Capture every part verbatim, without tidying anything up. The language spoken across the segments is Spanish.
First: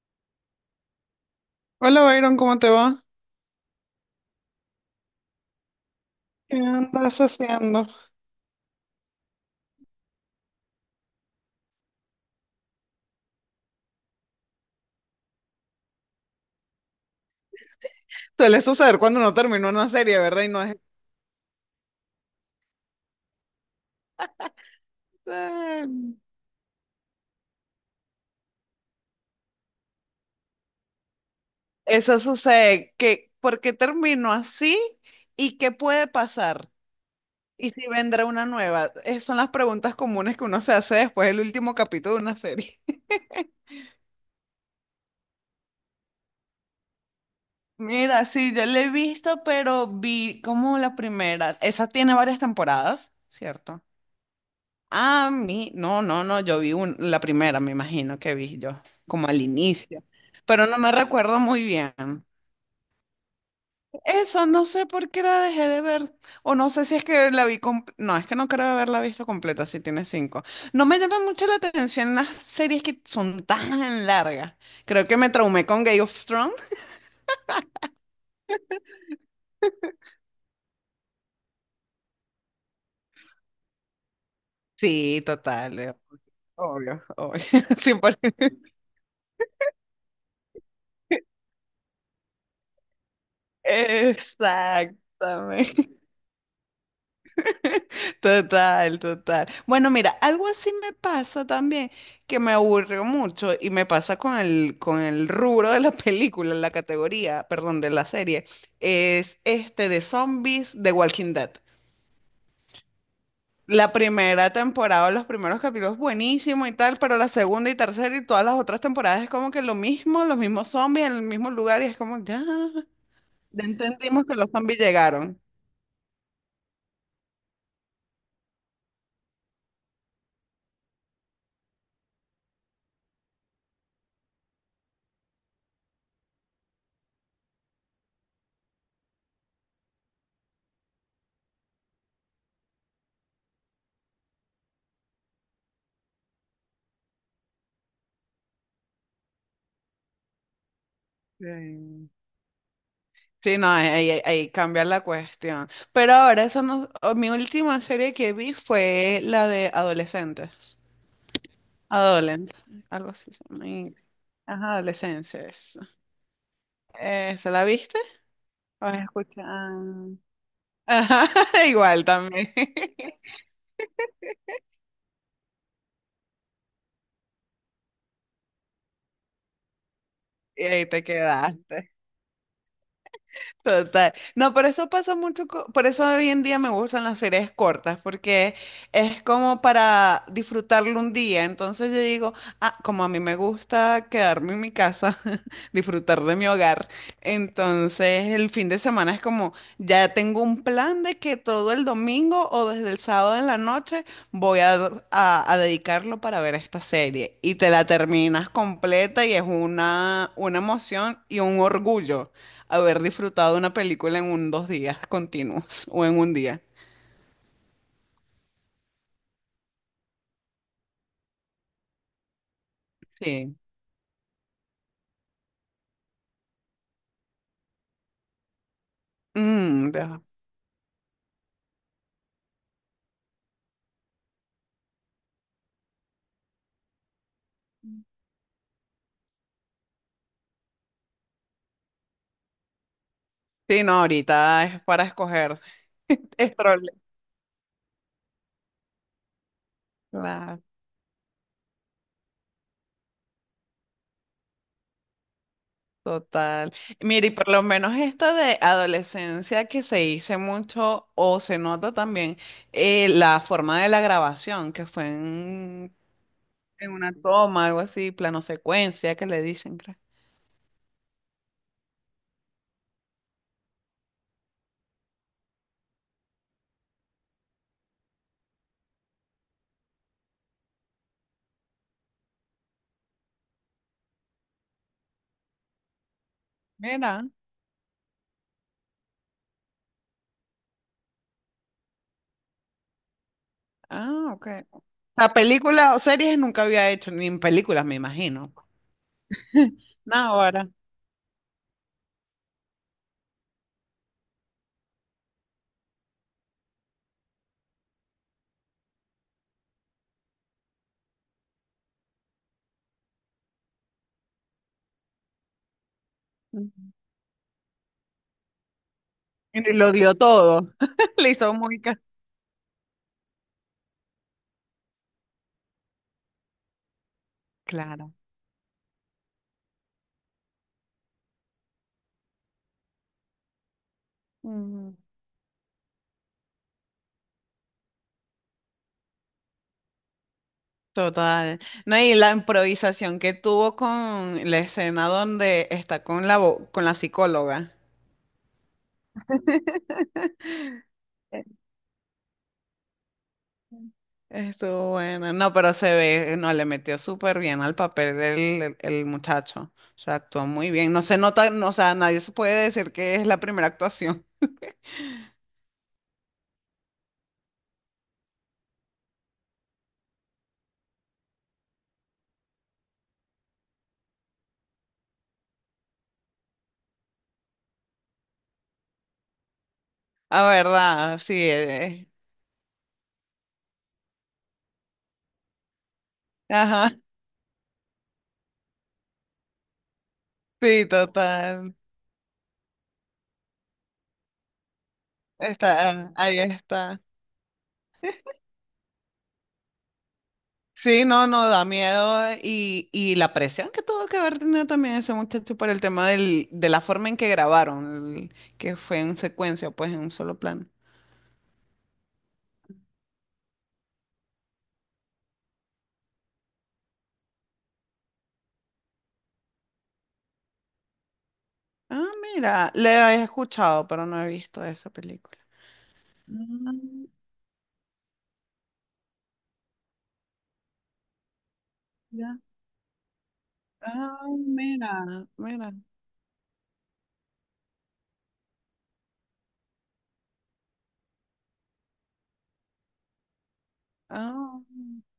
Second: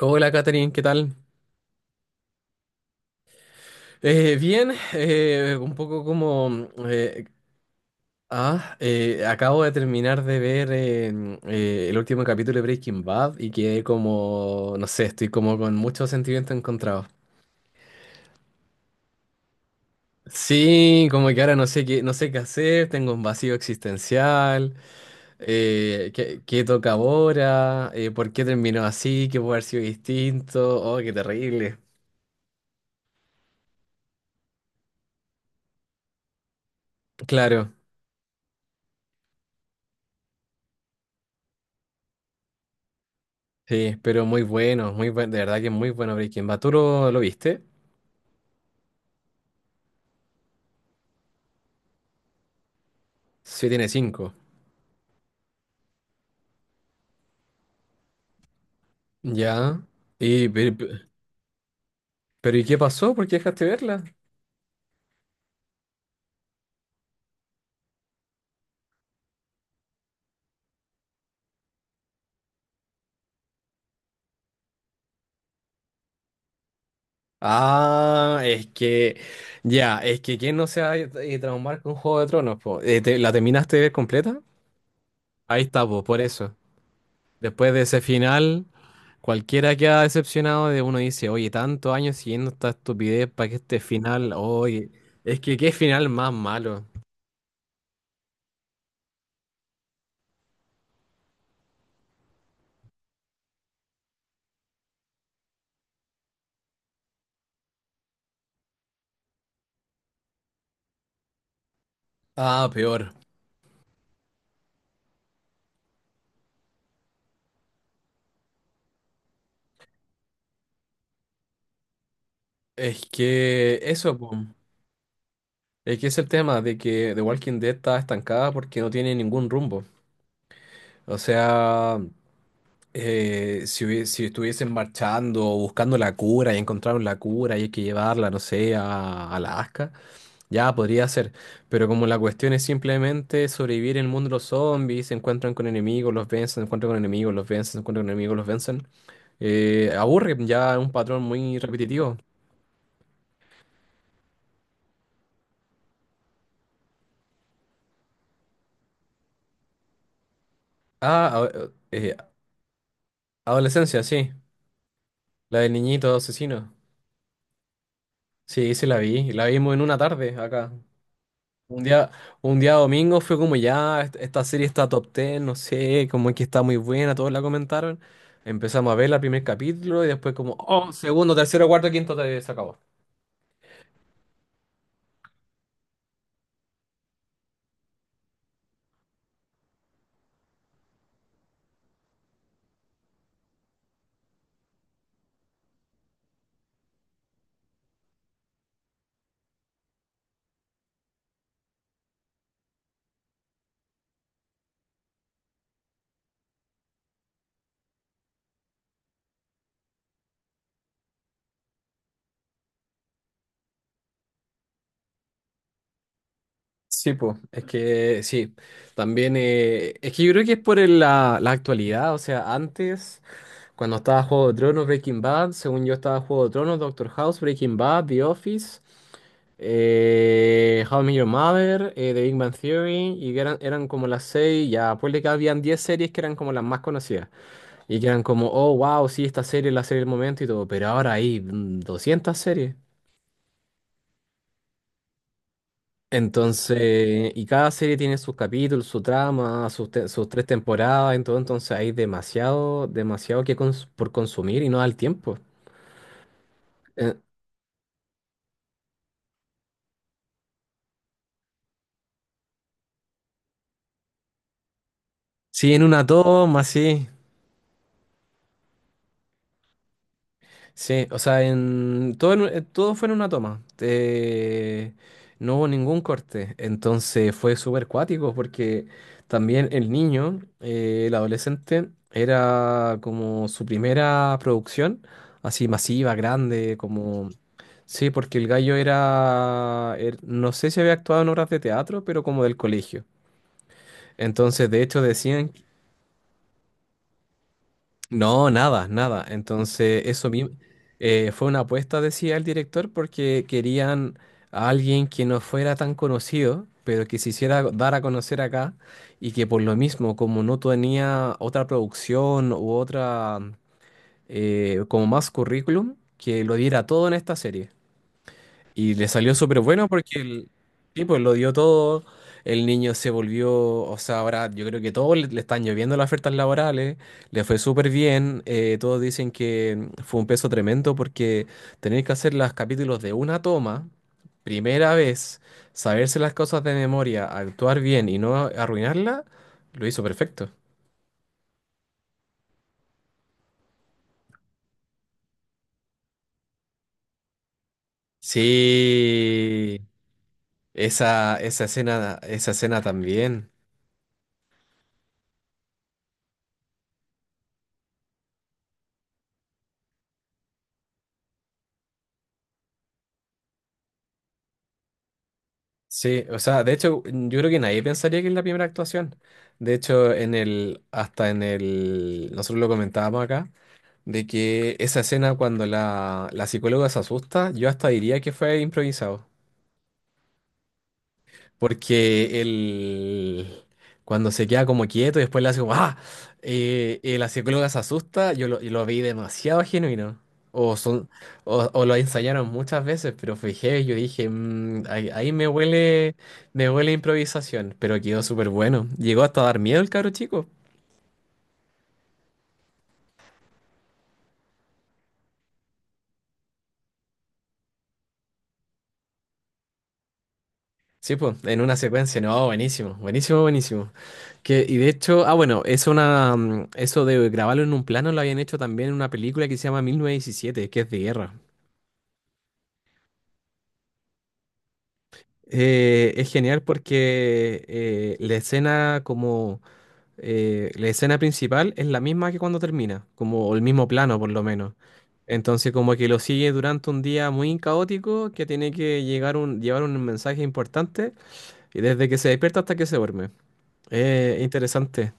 Hola, Katherine, ¿qué tal? Hola Byron, ¿cómo te va? Eh, bien, eh, un poco ¿Qué como... andas eh, haciendo? ah, eh, acabo de terminar de ver eh, eh, el último capítulo de Breaking Bad y quedé como... No sé, estoy como con muchos sentimientos encontrados. Suele suceder cuando uno termina una serie, ¿verdad? Y no es... Sí, como que ahora no sé qué, no sé qué hacer, tengo un vacío existencial, "Ah". eh, qué, qué toca ahora. Eh, ¿por qué terminó así? ¿Qué puede haber sido distinto? Oh, qué terrible. Eso sucede, que ¿por qué termino así? ¿Y qué puede pasar? ¿Y Claro. si vendrá una nueva? Esas son las preguntas comunes que uno se hace después del último capítulo de una serie. Sí, pero muy bueno, muy bueno, de verdad que es muy bueno Breaking Bad. ¿Tú lo, lo viste? Mira, sí, yo la he visto, pero vi como la primera. Esa tiene varias temporadas, Sí, ¿cierto? tiene cinco. A mí, no, no, no, yo vi un- la primera, me imagino que vi yo, como al Ya. inicio, Y, pero pe- no me recuerdo muy bien. pero, ¿y qué pasó? ¿Por qué dejaste verla? Eso, no sé por qué la dejé de ver, o no sé si es que la vi, com- no, es que no creo haberla visto completa, si tiene cinco. No me llama mucho la atención las series que son tan largas. Creo que me traumé con Game of Thrones. Ah, es que, ya, es que ¿quién no se va a eh, traumar con Juego de Tronos, po? Eh, ¿te- ¿la terminaste de ver completa? Sí, Ahí total, está, eh, po, por eso. obvio, obvio. Después de Sí, ese por- final, cualquiera queda decepcionado. De uno dice, oye, tantos años siguiendo esta estupidez para que este final, oye, es que qué Exactamente. final más malo. Total, total. Bueno, mira, algo así me pasa también, que me aburrió mucho y me pasa con el, con el rubro de la película, la categoría, perdón, de la serie, es este de zombies de Walking Dead. Ah, peor. La primera temporada, los primeros capítulos buenísimo y tal, pero la segunda y tercera y todas las otras temporadas es como que lo mismo, los mismos zombies en el mismo lugar y es como, ya, Es ya que eso, entendimos po. que los zombies llegaron. Es que es el tema de que The Walking Dead está estancada porque no tiene ningún rumbo. O sea, eh, si, hubie- si estuviesen marchando, o buscando la cura y encontraron la cura y hay que llevarla, no sé, a, a Alaska, ya podría ser. Pero como la cuestión es simplemente sobrevivir en el mundo de los zombies, se encuentran con enemigos, los vencen, se encuentran con enemigos, los vencen, se encuentran con enemigos, los vencen, eh, aburre, ya es un patrón muy Sí. repetitivo. Sí, no, ahí, ahí- ahí cambia la cuestión. Pero ahora, esa no, o mi última serie que vi fue la de adolescentes. Ah, a- eh, Adolescentes, algo así se llama en adolescencia, inglés. sí. Ajá, La del adolescencias. niñito asesino. Eh, ¿se la viste? Sí, sí ¿O la vi. La vimos en una escuchan? tarde acá. Ajá, Un igual día, también. un día domingo fue como ya, est- esta serie está top diez, no sé, como que está muy buena, todos la comentaron. Empezamos a ver el primer capítulo y después como, Y ahí oh, te segundo, tercero, cuarto, quedaste. quinto, te- se acabó. Total. No, por eso pasa mucho, co- por eso hoy en día me gustan las series cortas, porque es como para disfrutarlo un día. Entonces yo digo, ah, como a mí me gusta quedarme en mi casa, disfrutar de mi hogar, entonces el fin de semana es como, ya tengo un plan de que todo el domingo o desde el sábado en la noche voy a, a- a dedicarlo para ver esta serie. Y te la terminas completa y es una, una emoción y un orgullo haber disfrutado una película en un dos días continuos o en un día. Sí, pues, es que sí. También, eh, es que yo creo que es por el- la, la actualidad, o sea, antes... Sí. Cuando estaba Juego de Tronos, Breaking Bad, según yo estaba Juego de Tronos, Doctor House, Breaking Bad, The Office, Mm, deja- eh, How I Met Your Mother, eh, The Big Bang Theory, y que eran, eran como las seis, ya, pues, de que habían diez series que eran como las más conocidas, y que eran como, oh, wow, sí, esta serie es la serie del momento y todo, pero ahora hay mm, doscientas series. sí, no, ahorita es para escoger. Es problema. Entonces, y cada serie tiene sus capítulos, su trama, sus, te- sus tres Claro, temporadas, entonces, entonces hay demasiado, demasiado que cons- por consumir y no da el tiempo. total. Mire, y por lo menos esta de adolescencia que se hizo mucho o se nota también eh, la forma de la grabación, que fue Sí, en en, una toma, en sí. una toma, algo así, plano secuencia, que le dicen, creo. Sí, o sea, en todo, en un- eh, todo fue en una toma. Eh, no hubo ningún corte. Entonces fue súper cuático porque también el niño, eh, el adolescente, era como su primera producción, así masiva, grande, Mira, como... Sí, porque el gallo era, er- no sé si había actuado en obras de teatro, pero como del colegio. ah, ok. Entonces, de hecho, La decían, película o series nunca había hecho, ni en películas, me no, imagino. nada, nada. Entonces, No, eso mismo ahora. eh, fue una apuesta, decía el director, porque querían a alguien que no fuera tan conocido, pero que se hiciera dar a conocer acá y que por lo mismo, como no tenía otra producción u otra, eh, como más currículum, que lo diera mm, todo en esta serie. Y le salió súper Y bueno lo dio porque el todo. tipo Le lo dio hizo muy ca- todo. El niño se volvió, o sea, ahora yo creo que todos le, le están lloviendo las ofertas laborales, le fue súper claro. bien, eh, todos dicen que mm, fue un peso tremendo porque tener que hacer los capítulos de una toma, primera Mm, vez, saberse las cosas de memoria, actuar bien y no arruinarla, lo hizo perfecto. total. No, y la improvisación que tuvo con la escena donde está con la vo- con la psicóloga. Sí, esa, esa escena, esa escena también. Estuvo buena. No, pero se ve, no, le metió súper bien al papel el, el- el muchacho. O sea, actuó muy bien. No se nota, no, o sea, nadie se puede decir que es la primera actuación. Sí, o sea, de hecho, yo creo que nadie pensaría que es la primera actuación. De hecho, en el, hasta en el, nosotros lo comentábamos acá, de que esa escena cuando la, la psicóloga se asusta, yo hasta diría que fue improvisado. La verdad, sí. eh, Porque él, cuando se queda como quieto y después le hace como, ¡ah! Ajá, eh, eh, la psicóloga se asusta, yo lo, y lo vi demasiado genuino. O, sí, son, o, total. o lo ensayaron muchas veces, pero fue heavy, yo dije: "Mm, ahí, ahí me Está, huele, ahí me huele a está. improvisación", pero quedó súper bueno. Llegó hasta a dar miedo el cabro chico. Sí, no, no, da miedo eh, y, y la presión que tuvo que haber tenido también ese muchacho por el tema del, de la forma en que grabaron, el- que fue en secuencia, pues en un solo plano. Sí, pues, en una secuencia, no, buenísimo, buenísimo, buenísimo. Que, y de hecho, ah, bueno, es una, mm, eso de grabarlo en un plano lo habían hecho también en una película que se llama mil novecientos diecisiete, que es de guerra. Ah, mira, le he escuchado, pero no he visto esa película. Eh, es genial Ah, porque eh, la escena como eh, la escena principal es la misma que ya. cuando termina, como o el mismo plano Ah, por lo menos. mira, Entonces mira. como que lo sigue durante un día muy caótico que tiene que llegar un, llevar un mensaje importante y desde que se despierta hasta que se duerme. Eh, Ah. interesante.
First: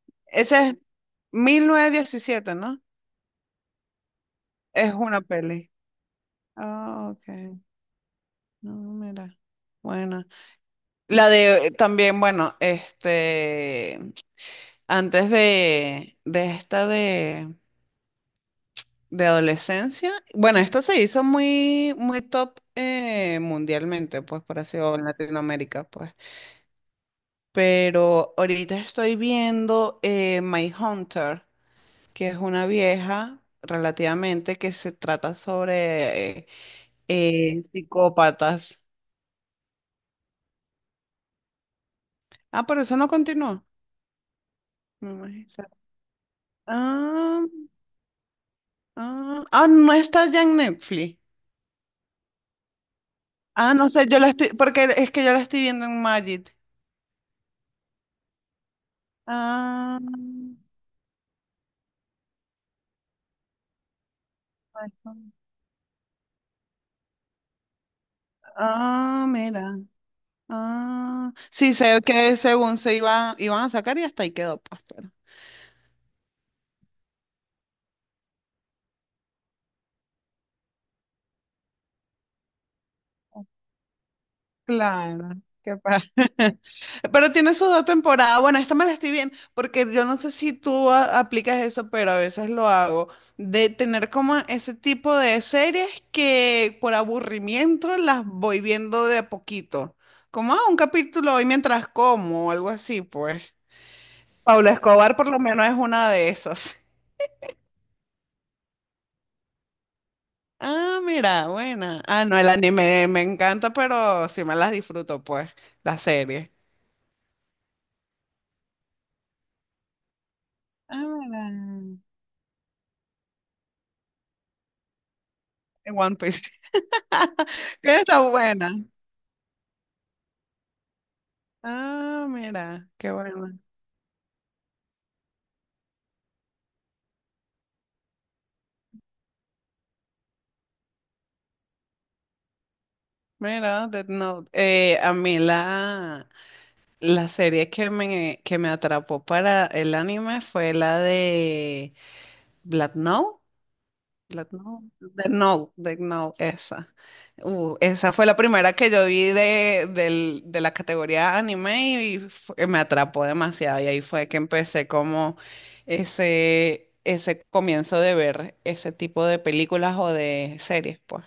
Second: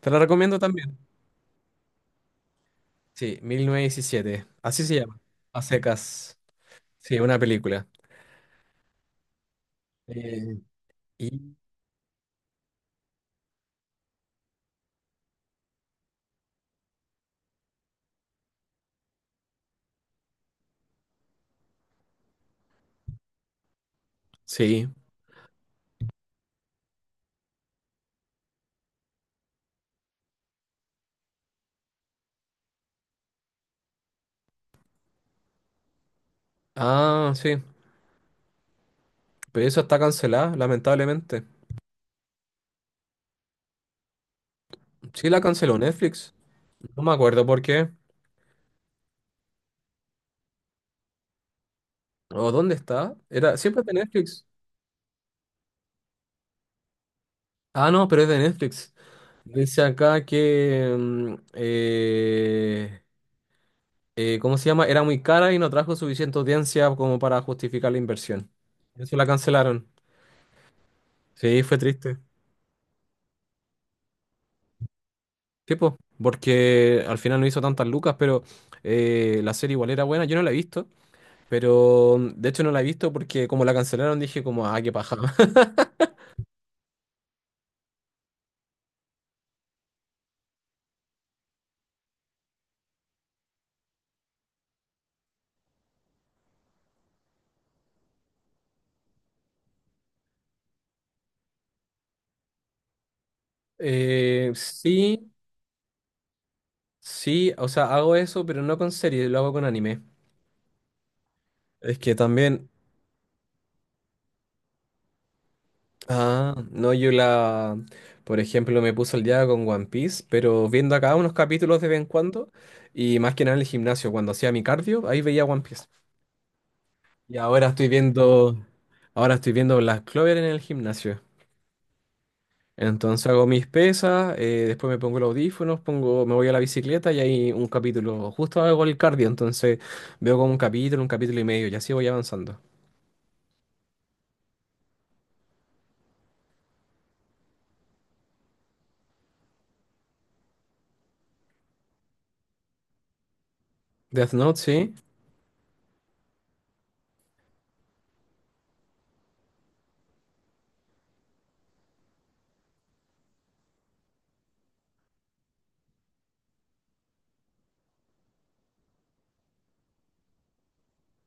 Te la Ese recomiendo es también. mil novecientos diecisiete, ¿no? Sí, mil novecientos diecisiete. Así Es se llama. una A peli. secas. Ah, Sí, ok. una película. No, mira. Bueno. Eh, La y de también, bueno, este, antes de, de esta de, de adolescencia, bueno, esta se hizo muy, muy top eh, mundialmente, pues por así sí. o en Latinoamérica, pues. Pero ahorita estoy viendo eh, My Hunter, que es una vieja relativamente que se trata sobre eh, Ah, sí. eh, psicópatas. Pero eso está cancelada, lamentablemente. Ah, pero eso no continuó. Me Sí, la canceló imagino. Netflix. No me Ah. acuerdo por qué. Ah, ah, no está ya en Netflix. ¿O dónde está? Era, Ah, siempre es no de sé, yo la Netflix. estoy, porque es que yo la estoy viendo en Magic. Ah, no, pero es de Netflix. Dice Ah, acá que... mm, eh, eh, ¿cómo se llama? Era muy iPhone. cara y no trajo suficiente audiencia como para justificar la inversión. Eso Ah, la mira. cancelaron. Ah, Sí, sí, fue sé triste. que según se iba, iban a sacar y hasta ahí quedó, pues. Tipo, porque al final no hizo tantas lucas, pero eh, la serie igual era buena. Yo no la he visto. Pero mm, de hecho no la he visto porque como la cancelaron dije como, ah, qué paja. Claro, qué padre. Pero tiene su dos temporadas. Bueno, esta me la estoy viendo, porque yo no sé si tú a- aplicas eso, pero a veces lo hago, de tener como ese tipo de series que por aburrimiento las voy viendo de a poquito. Como ah, un capítulo hoy mientras como o algo así, pues. Eh, Pablo Escobar por sí, lo menos es una de esas. sí, o sea, hago eso, pero no con series, lo hago con anime. Ah, mira, Es buena. que Ah, no, el también, anime me encanta, pero sí me las disfruto, pues, la serie. ah, no, yo la, por ejemplo, me puso el día con One Piece, pero viendo Ah, acá unos mira. capítulos de vez en cuando, y más que nada en el gimnasio, cuando hacía mi cardio, ahí veía One Piece. En One Piece. Y ahora estoy Que está viendo, buena. ahora estoy viendo Black Clover en el gimnasio. Ah, mira, qué Entonces hago buena. mis pesas, eh, después me pongo los audífonos, pongo, me voy a la bicicleta y hay un capítulo. Justo hago el cardio, entonces veo como un capítulo, un capítulo y medio, y así voy avanzando. Mira, Death Note. Eh, a mí la, la serie que me, que me atrapó para el anime fue la de Black Note. Death Black Note, No, sí, de No, de No, esa. Uh, esa fue la primera que yo vi de, del- de la categoría anime y fu- eh, me atrapó demasiado. Y ahí fue que empecé como ese, ese comienzo de ver ese tipo de películas o de series, pues.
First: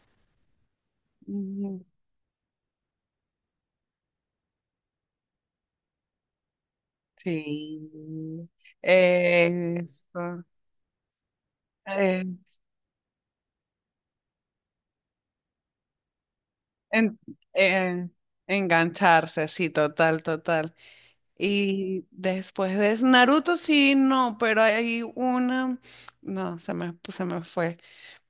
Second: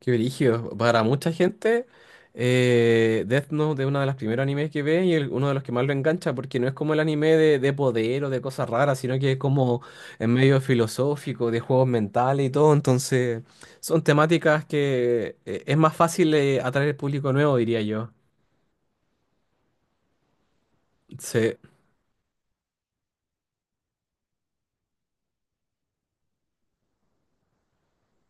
qué brillo. Para mucha Mm, gente, eh, Death Note es uno de los primeros animes que ve y el- uno de los que más lo engancha, porque no es como el anime de, de poder o de Sí. cosas raras, sino que es como en Eso. medio filosófico, de juegos Eh, mentales y todo. Entonces, son temáticas que eh, es más fácil eh, atraer al en- público nuevo, diría eh, yo. engancharse, sí, total, total. Sí, Y después de Naruto, sí, no, pero hay una. No, se me, pues, se me fue.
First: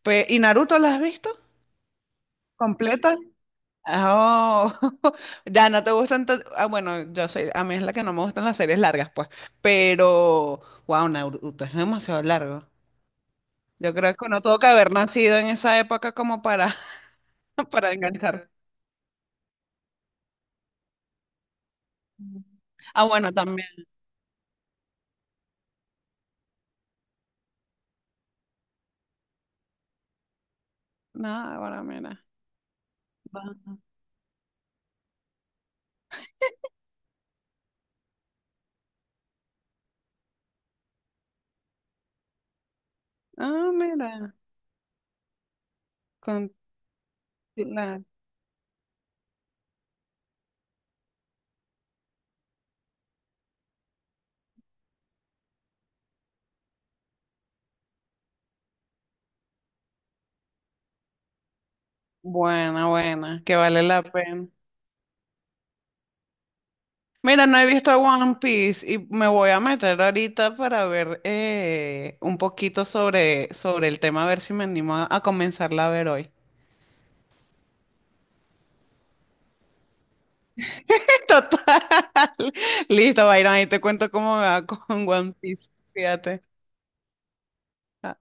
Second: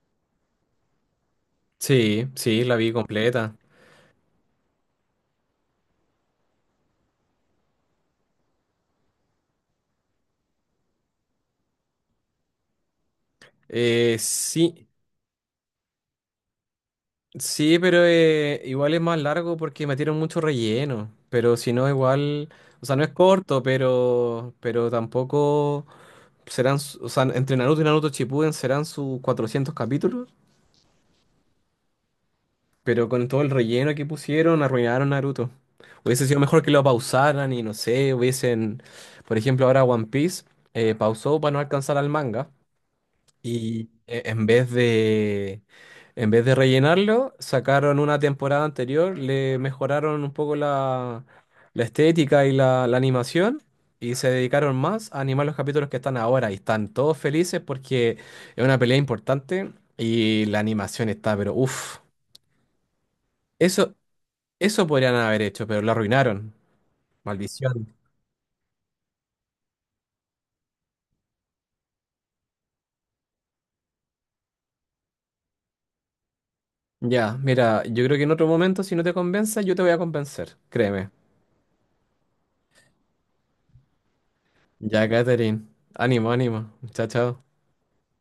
Pe- ¿y Naruto la has visto? sí, sí, la vi ¿Completa? completa. Oh, ya no te gustan. tan- Ah, bueno, yo soy. A mí es la que no me gustan las series largas, pues. Pero, wow, Naruto es demasiado largo. Yo creo Eh, que uno tuvo que sí, haber nacido en esa época como para, sí, para pero engancharse. eh, igual es más largo porque metieron mucho relleno. Pero si no, Ujú. igual, o sea, no Ah, es bueno, corto, también. pero, pero tampoco serán, su- o sea, entre Naruto y Naruto Shippuden serán sus cuatrocientos capítulos. No, bueno, mira. Pero con todo Va. el relleno que pusieron, arruinaron Naruto. Hubiese sido mejor que lo pausaran y no sé, hubiesen, por ejemplo, ahora One Piece eh, pausó para no alcanzar al manga. Ah, Y e- mira. en vez de, en vez Con, de rellenarlo, sacaron una temporada anterior, le mejoraron un poco la, la estética y la, la animación y se dedicaron más a animar los capítulos que están ahora y están todos felices porque es una pelea importante y la animación está, pero uff, buena, buena, que vale eso, la pena. eso podrían haber hecho, pero lo arruinaron. Mira, no he visto Maldición. One Piece y me voy a meter ahorita para ver eh, un poquito sobre, sobre el tema, a ver si me animo a, a comenzarla a ver hoy. Ya, mira, yo creo que en otro momento, si no te convenza, yo te voy a convencer, créeme. Total. Listo, Byron, ahí te cuento cómo me va con Ya, One Catherine, Piece. ánimo, Fíjate. ánimo. Chao, chao.